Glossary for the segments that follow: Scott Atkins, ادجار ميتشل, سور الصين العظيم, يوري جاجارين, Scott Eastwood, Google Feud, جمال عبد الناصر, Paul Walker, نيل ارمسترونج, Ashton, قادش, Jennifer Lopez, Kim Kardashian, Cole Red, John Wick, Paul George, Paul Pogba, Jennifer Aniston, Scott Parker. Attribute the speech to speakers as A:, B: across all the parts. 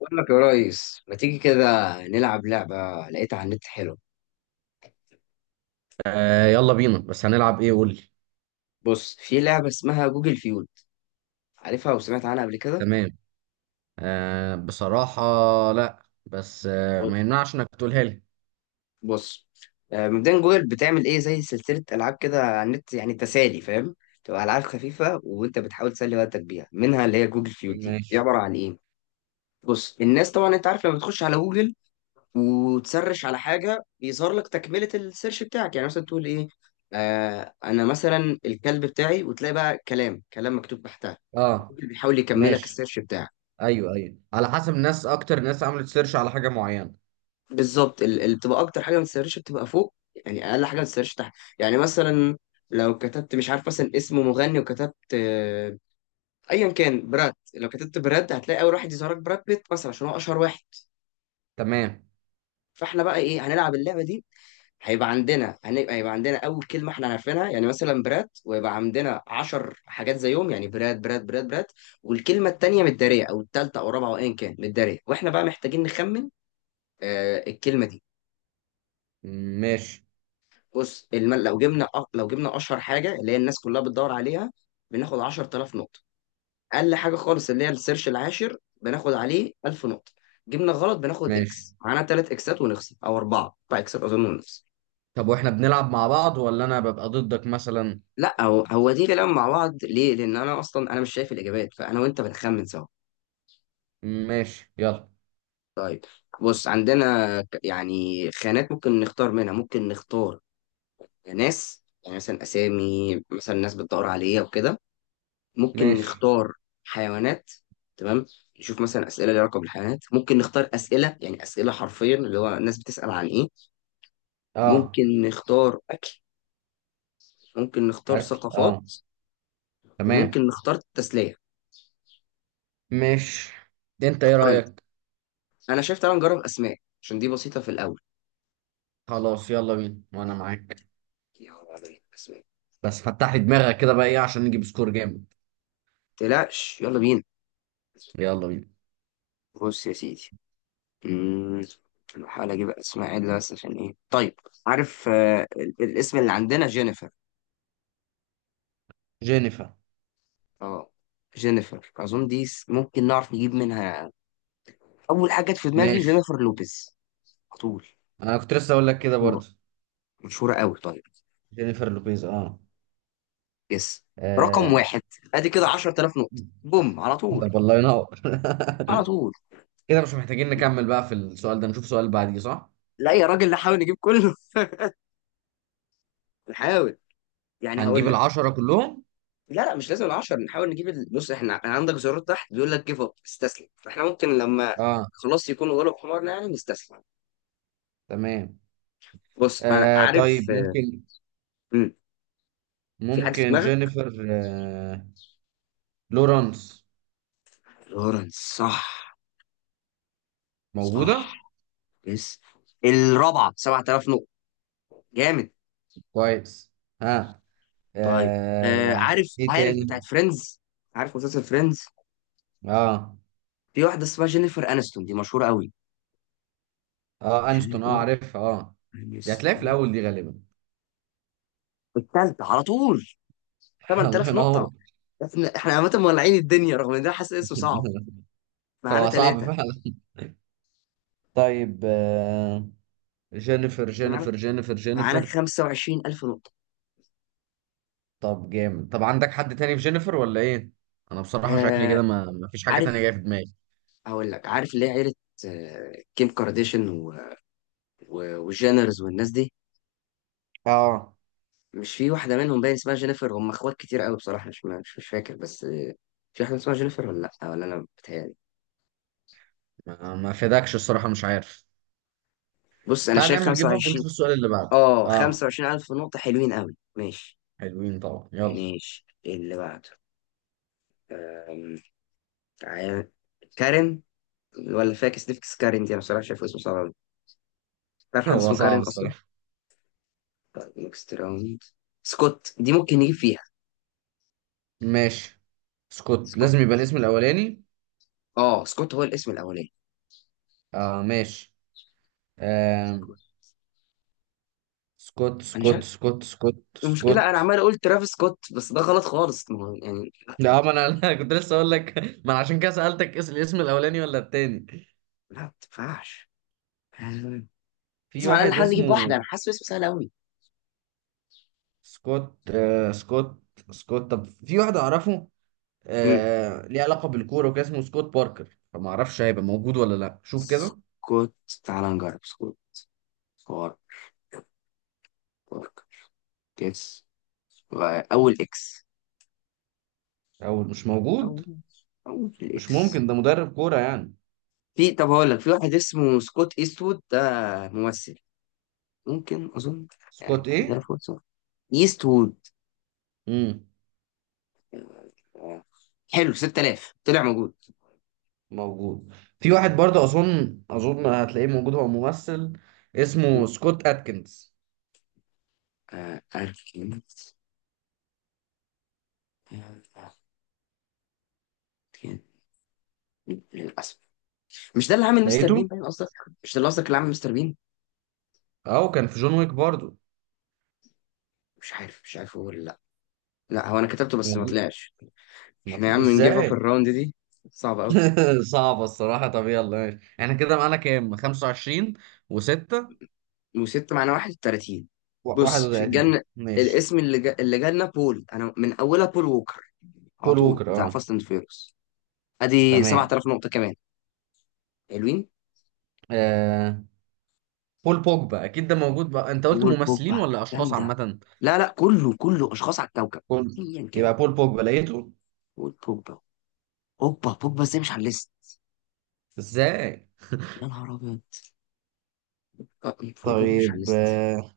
A: بقول لك يا ريس، ما تيجي كده نلعب لعبة؟ لقيتها على النت، حلوة.
B: آه يلا بينا، بس هنلعب ايه؟ قول لي.
A: بص، في لعبة اسمها جوجل فيول. عارفها وسمعت عنها قبل كده؟
B: تمام. بصراحة، لا بس
A: ب-
B: ما يمنعش انك تقولها لي.
A: بص. مبدئيا جوجل بتعمل ايه زي سلسلة ألعاب كده على النت، يعني تسالي، فاهم؟ تبقى ألعاب خفيفة وانت بتحاول تسلي وقتك بيها، منها اللي هي جوجل فيول. دي
B: ماشي.
A: عبارة عن ايه؟ بص، الناس طبعا انت عارف لما بتخش على جوجل وتسرش على حاجة، بيظهر لك تكملة السيرش بتاعك، يعني مثلا تقول ايه. آه، انا مثلا الكلب بتاعي، وتلاقي بقى كلام، كلام مكتوب تحتها،
B: اه.
A: اللي بيحاول يكملك
B: ماشي.
A: السيرش بتاعك.
B: ايوه ايوه، على حسب الناس، اكتر ناس عملت سيرش على حاجة معينة.
A: بالظبط، اللي بتبقى اكتر حاجه ما تسيرش بتبقى فوق، يعني اقل حاجه ما تسيرش تحت. يعني مثلا، لو كتبت، مش عارف، مثلا اسم مغني، وكتبت ايا كان براد، لو كتبت براد هتلاقي اول واحد يظهرك براد بيت مثلا، عشان هو اشهر واحد.
B: تمام.
A: فاحنا بقى ايه، هنلعب اللعبه دي. هيبقى عندنا هيبقى عندنا اول كلمه احنا عارفينها، يعني مثلا براد، ويبقى عندنا 10 حاجات زيهم، يعني براد براد براد براد، والكلمه التانيه متداريه، او التالته او الرابعه او ايا كان متداريه، واحنا بقى محتاجين نخمن الكلمه دي.
B: ماشي.
A: بص، لو جبنا لو جبنا اشهر حاجه، اللي هي الناس كلها بتدور عليها، بناخد 10000 نقطه. اقل حاجه خالص، اللي هي السيرش العاشر، بناخد عليه 1000 نقطه. جبنا غلط، بناخد
B: ماشي.
A: اكس، معانا ثلاث اكسات ونخسر، او اربعه، اربع اكسات اظن، ونخسر.
B: طب واحنا بنلعب مع بعض ولا انا ببقى ضدك مثلا؟
A: لا، هو دي كلام مع بعض، ليه؟ لان انا اصلا، انا مش شايف الاجابات، فانا وانت بنخمن سوا.
B: ماشي يلا.
A: طيب، بص عندنا يعني خانات ممكن نختار منها، ممكن نختار ناس، يعني مثلا اسامي، مثلا ناس بتدور عليها وكده. ممكن
B: ماشي.
A: نختار حيوانات. تمام. نشوف مثلا اسئله ليها علاقه بالحيوانات. ممكن نختار اسئله، يعني اسئله حرفيا، اللي هو الناس بتسال عن ايه.
B: اه.
A: ممكن نختار اكل. ممكن نختار
B: اكل،
A: ثقافات.
B: اه. تمام.
A: وممكن نختار تسليه.
B: ماشي. انت ايه
A: اختار انت.
B: رأيك؟
A: انا شايف تعالى نجرب اسماء، عشان دي بسيطه في الاول.
B: خلاص يلا بينا وانا معاك.
A: يلا بينا اسماء.
B: بس فتح لي دماغك كده بقى، ايه عشان نجيب سكور جامد.
A: تقلقش، يلا بينا.
B: يلا بينا.
A: بص يا سيدي، أمم، بحاول اجيب اسماء عدله، بس عشان ايه، طيب؟ عارف الاسم اللي عندنا جينيفر.
B: جينيفر.
A: اه، جينيفر اظن دي ممكن نعرف نجيب منها. اول حاجه جت في دماغي
B: ماشي.
A: جينيفر لوبيز، على طول.
B: انا كنت لسه اقول لك كده
A: مشهوره،
B: برضه.
A: مشهوره قوي طيب.
B: جينيفر لوبيز اه.
A: يس. رقم
B: آه.
A: واحد. ادي كده 10000 نقطه، بوم على طول.
B: طب والله ينور.
A: على طول.
B: كده مش محتاجين نكمل بقى في السؤال ده، نشوف سؤال بعديه، صح؟
A: لا يا راجل، نحاول نجيب كله. نحاول. يعني
B: هنجيب
A: هقول لك.
B: العشرة كلهم.
A: لا لا، مش لازم العشر، نحاول نجيب بص احنا، أنا عندك زرار تحت بيقول لك جيف اب، استسلم، فاحنا ممكن لما
B: اه.
A: خلاص يكون غلب حمارنا يعني، نستسلم.
B: تمام.
A: بص انا
B: آه
A: عارف.
B: طيب ممكن،
A: مم. في حد في
B: ممكن
A: دماغك؟
B: جينيفر لورانس؟
A: لورنس، صح. صح.
B: موجودة.
A: يس. الرابعه، 7000 نقطه، جامد.
B: كويس. ها.
A: طيب،
B: آه.
A: عارف،
B: ايه
A: عارف
B: تاني؟
A: بتاعت فريندز؟ عارف مسلسل فريندز؟
B: اه.
A: في واحدة اسمها جينيفر انستون، دي مشهورة قوي.
B: اه انشتون، اه
A: جينيفر
B: عارفها، اه. دي هتلاقي في
A: انستون.
B: الاول دي غالبا.
A: التالتة على طول.
B: الله
A: 8000 نقطة.
B: ينور.
A: احنا عامة مولعين الدنيا، رغم ان ده حاسس اسمه صعب. معانا
B: هو صعب
A: ثلاثة.
B: فعلا. طيب جينيفر
A: احنا معانا،
B: جينيفر جينيفر جينيفر.
A: 25000 نقطة.
B: طب جامد، طب عندك حد تاني في جينيفر ولا ايه؟ انا بصراحة شكلي
A: آه
B: كده ما فيش حاجة
A: عارف،
B: تانية جاية في دماغي.
A: هقول لك، عارف اللي هي عيلة آه كيم كارديشن و... و... وجينرز والناس دي،
B: اه.
A: مش في واحدة منهم باين اسمها جينيفر؟ هم اخوات كتير قوي بصراحة. مش فاكر، بس في واحدة اسمها جينيفر، ولا لا، ولا انا بتهيألي.
B: ما فداكش الصراحة، مش عارف.
A: بص انا
B: تعال
A: شايف
B: نعمل جيف اب
A: 25،
B: ونشوف السؤال اللي بعده.
A: اه
B: اه.
A: 25 الف نقطة، حلوين قوي. ماشي
B: حلوين طبعا، يلا.
A: ماشي، إيه اللي بعده؟ أم... تعال. كارين، ولا فاكس نفكس، كارين دي انا بصراحة شايف اسمه صعب قوي. تعرف حد
B: هو
A: اسمه كارين
B: صعب
A: اصلا؟
B: الصراحة.
A: طيب، نكست راوند. سكوت دي ممكن نجيب فيها.
B: ماشي، سكوت
A: سكوت.
B: لازم يبقى الاسم الاولاني.
A: اه، سكوت هو الاسم الاولاني.
B: اه ماشي. آه.
A: سكوت.
B: سكوت
A: انا مش
B: سكوت
A: عارف.
B: سكوت سكوت سكوت.
A: المشكلة انا عمال اقول ترافيس سكوت، بس ده غلط خالص. ما هو يعني لا،
B: لا ما انا أنا كنت لسه اقول لك، ما انا عشان كده سألتك الاسم الاولاني ولا التاني.
A: لا ما تنفعش. لازم
B: في
A: على الاقل
B: واحد
A: نحاول نجيب واحدة، انا
B: اسمه
A: حاسس اسمه سهل قوي.
B: سكوت، آه سكوت سكوت. طب في واحد اعرفه،
A: مم.
B: آه، ليه علاقة بالكورة وكده، اسمه سكوت باركر، فما اعرفش هيبقى موجود ولا لا. شوف كده.
A: سكوت. تعال نجرب سكوت فار، بارك، كيس. اول اكس.
B: او مش موجود.
A: اول اول
B: مش ممكن،
A: اكس.
B: ده مدرب كورة يعني.
A: في، طب هقول لك في واحد اسمه سكوت ايستوود، ده ممثل ممكن، اظن. يعني
B: سكوت
A: عندنا
B: ايه؟
A: فرصه. ايستوود.
B: امم
A: آه، حلو، 6000، طلع موجود.
B: موجود. في واحد برضه اظن، اظن هتلاقيه موجود، هو ممثل، اسمه سكوت اتكنز.
A: أركنت. آه، أركنت. للأسف. مش ده اللي عامل مستر
B: لقيته.
A: بين، باين قصدك. مش ده اللي قصدك اللي عامل مستر بين.
B: اه وكان في جون ويك برضو.
A: مش عارف، مش عارف هو ولا لا. لا، هو انا كتبته بس ما
B: يعني
A: طلعش.
B: ما
A: احنا يا
B: طل...
A: عم نجيب اب
B: ازاي؟
A: الراوند دي، صعبه قوي.
B: صعبة الصراحة. طب يلا ماشي. احنا كده معانا كام، 25 و6؟
A: وستة معناه واحد وتلاتين. بص، في
B: 31
A: الجنة
B: ماشي.
A: الاسم اللي جالنا بول. انا من اولها بول ووكر، على
B: بول
A: طول،
B: ووكر
A: بتاع
B: اه.
A: فاست اند فيروس. ادي
B: تمام.
A: 7000 نقطة كمان، حلوين.
B: آه... بول بوجبا اكيد ده موجود بقى. انت قلت ممثلين
A: والبوبا،
B: ولا اشخاص
A: جامدة.
B: عامة؟
A: لا لا، كله كله اشخاص على الكوكب.
B: بول.
A: ايا كان.
B: يبقى بول بوجبا لقيته.
A: والبوبا. اوبا، بوبا ازاي مش على الليست؟
B: ازاي؟
A: يا نهار ابيض. آه، والبوبا مش على
B: طيب
A: الليست.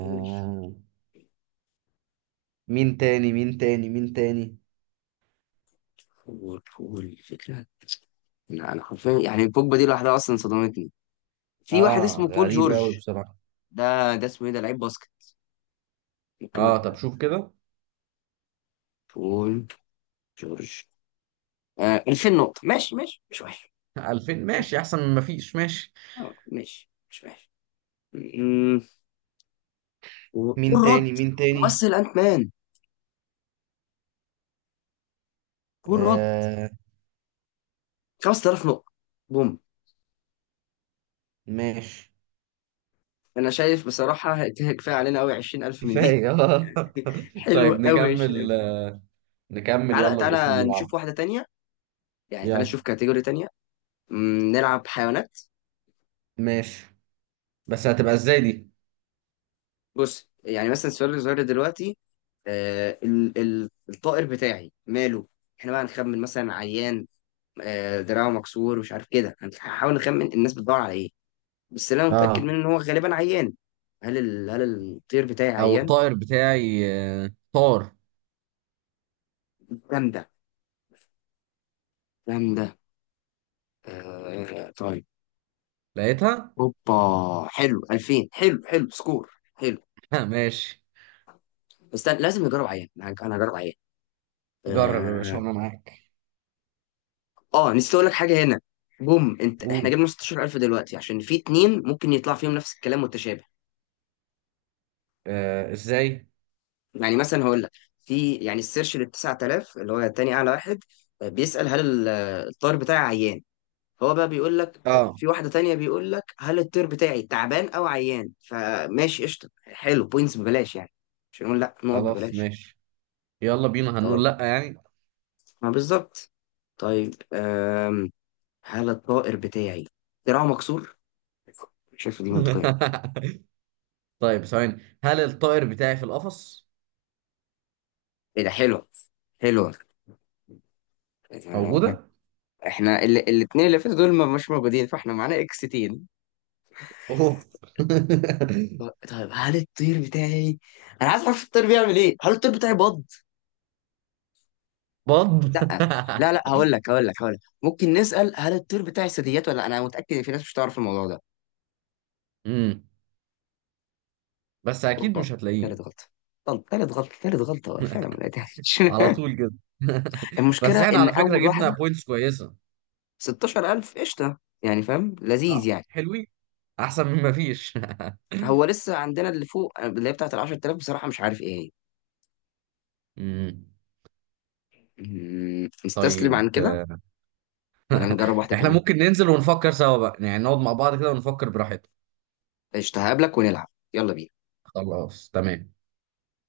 A: قول،
B: مين تاني، مين تاني، مين تاني؟
A: قول قول الفكرة. لا انا حرفيا يعني البوجبا دي لوحدها اصلا صدمتني. في واحد
B: اه
A: اسمه بول
B: غريبة قوي
A: جورج.
B: بصراحة.
A: ده اسمه ايه؟ ده لعيب باسكت. ممكن.
B: اه طب شوف كده.
A: بول جورج. 2000 نقطة، ماشي ماشي مش وحش.
B: 2000
A: مش
B: ماشي،
A: وحش.
B: احسن من مفيش، ماشي.
A: ماشي، مش وحش. م- كول
B: مين
A: رد،
B: تاني، مين تاني؟
A: ممثل أنت مان. كول رد.
B: آه.
A: 5000 نقطة، بوم.
B: ماشي.
A: أنا شايف بصراحة كده كفاية علينا أوي، 20000 من دي.
B: كفاية. آه.
A: حلوة
B: طيب
A: أوي،
B: نكمل
A: 20000.
B: آه، نكمل
A: تعالى
B: يلا، الاسم اللي
A: تعالى
B: بعده.
A: نشوف واحدة تانية، يعني تعالى
B: يلا.
A: نشوف كاتيجوري تانية. م، نلعب حيوانات.
B: ماشي. بس هتبقى ازاي دي؟
A: بص يعني مثلا، السؤال اللي ظهر دلوقتي، الطائر بتاعي ماله. احنا بقى نخمن مثلا عيان، دراعه مكسور ومش عارف كده. هنحاول نخمن الناس بتدور على ايه، بس اللي انا متاكد
B: اه.
A: منه ان هو غالبا عيان. هل هل الطير بتاعي
B: او
A: عيان.
B: الطائر بتاعي. آه طار.
A: جامده جامده. آه طيب.
B: لقيتها.
A: اوبا، حلو، 2000، حلو حلو سكور. حلو.
B: ها ماشي.
A: بس أنا لازم نجرب عيان، أنا هجرب عيان.
B: جرب يا باشا
A: اه.
B: وانا معاك.
A: نسيت اقول لك حاجه هنا. بوم انت، احنا
B: قول.
A: جبنا 16000 دلوقتي، عشان في اتنين ممكن يطلع فيهم نفس الكلام متشابه.
B: آه ازاي؟
A: يعني مثلا هقول لك، في يعني السيرش لل 9000، اللي هو تاني اعلى واحد، بيسأل هل ال- الطير بتاعي عيان. هو بقى بيقول لك،
B: اه.
A: في واحدة تانية بيقول لك هل الطير بتاعي تعبان او عيان. فماشي قشطة، حلو، بوينتس ببلاش يعني، مش هنقول لا، نقط
B: خلاص
A: ببلاش.
B: ماشي. يلا بينا
A: طبعا.
B: هنقول لا يعني.
A: ما بالظبط. طيب، هل الطائر بتاعي دراعه مكسور. شايف دي منطقية.
B: طيب ثواني، هل الطائر بتاعي في القفص؟
A: ايه ده، حلوة. حلوة. آه،
B: موجودة؟
A: احنا الاتنين اللي فاتوا دول مش موجودين، فاحنا معانا اكس تين.
B: اوف.
A: طيب، هل الطير بتاعي، انا عايز اعرف الطير بيعمل ايه، هل الطير بتاعي بط؟
B: بط.
A: لا. لا لا، هقول لك ممكن نسأل هل الطير بتاعي ثدييات ولا لأ؟ انا متأكد ان في ناس مش هتعرف الموضوع ده.
B: امم بس اكيد
A: اوبا،
B: مش هتلاقيه.
A: تالت غلطة. طب، تالت غلطة، تالت غلطة فعلا ما لقيتهاش.
B: على طول كده. بس
A: المشكلة
B: احنا
A: ان
B: على فكرة
A: اول
B: جبنا
A: واحدة،
B: بوينتس كويسة.
A: 16000 قشطة يعني، فاهم؟ لذيذ
B: اه
A: يعني.
B: حلوين. احسن من ما فيش.
A: هو لسه عندنا اللي فوق اللي هي بتاعت ال 10000، بصراحة مش عارف ايه هي.
B: امم.
A: نستسلم
B: طيب.
A: عن كده، ولا نجرب واحدة
B: احنا
A: كمان؟
B: ممكن ننزل ونفكر سوا بقى يعني، نقعد مع بعض كده ونفكر براحتنا.
A: قشطة، هقابلك ونلعب. يلا بينا.
B: خلاص تمام.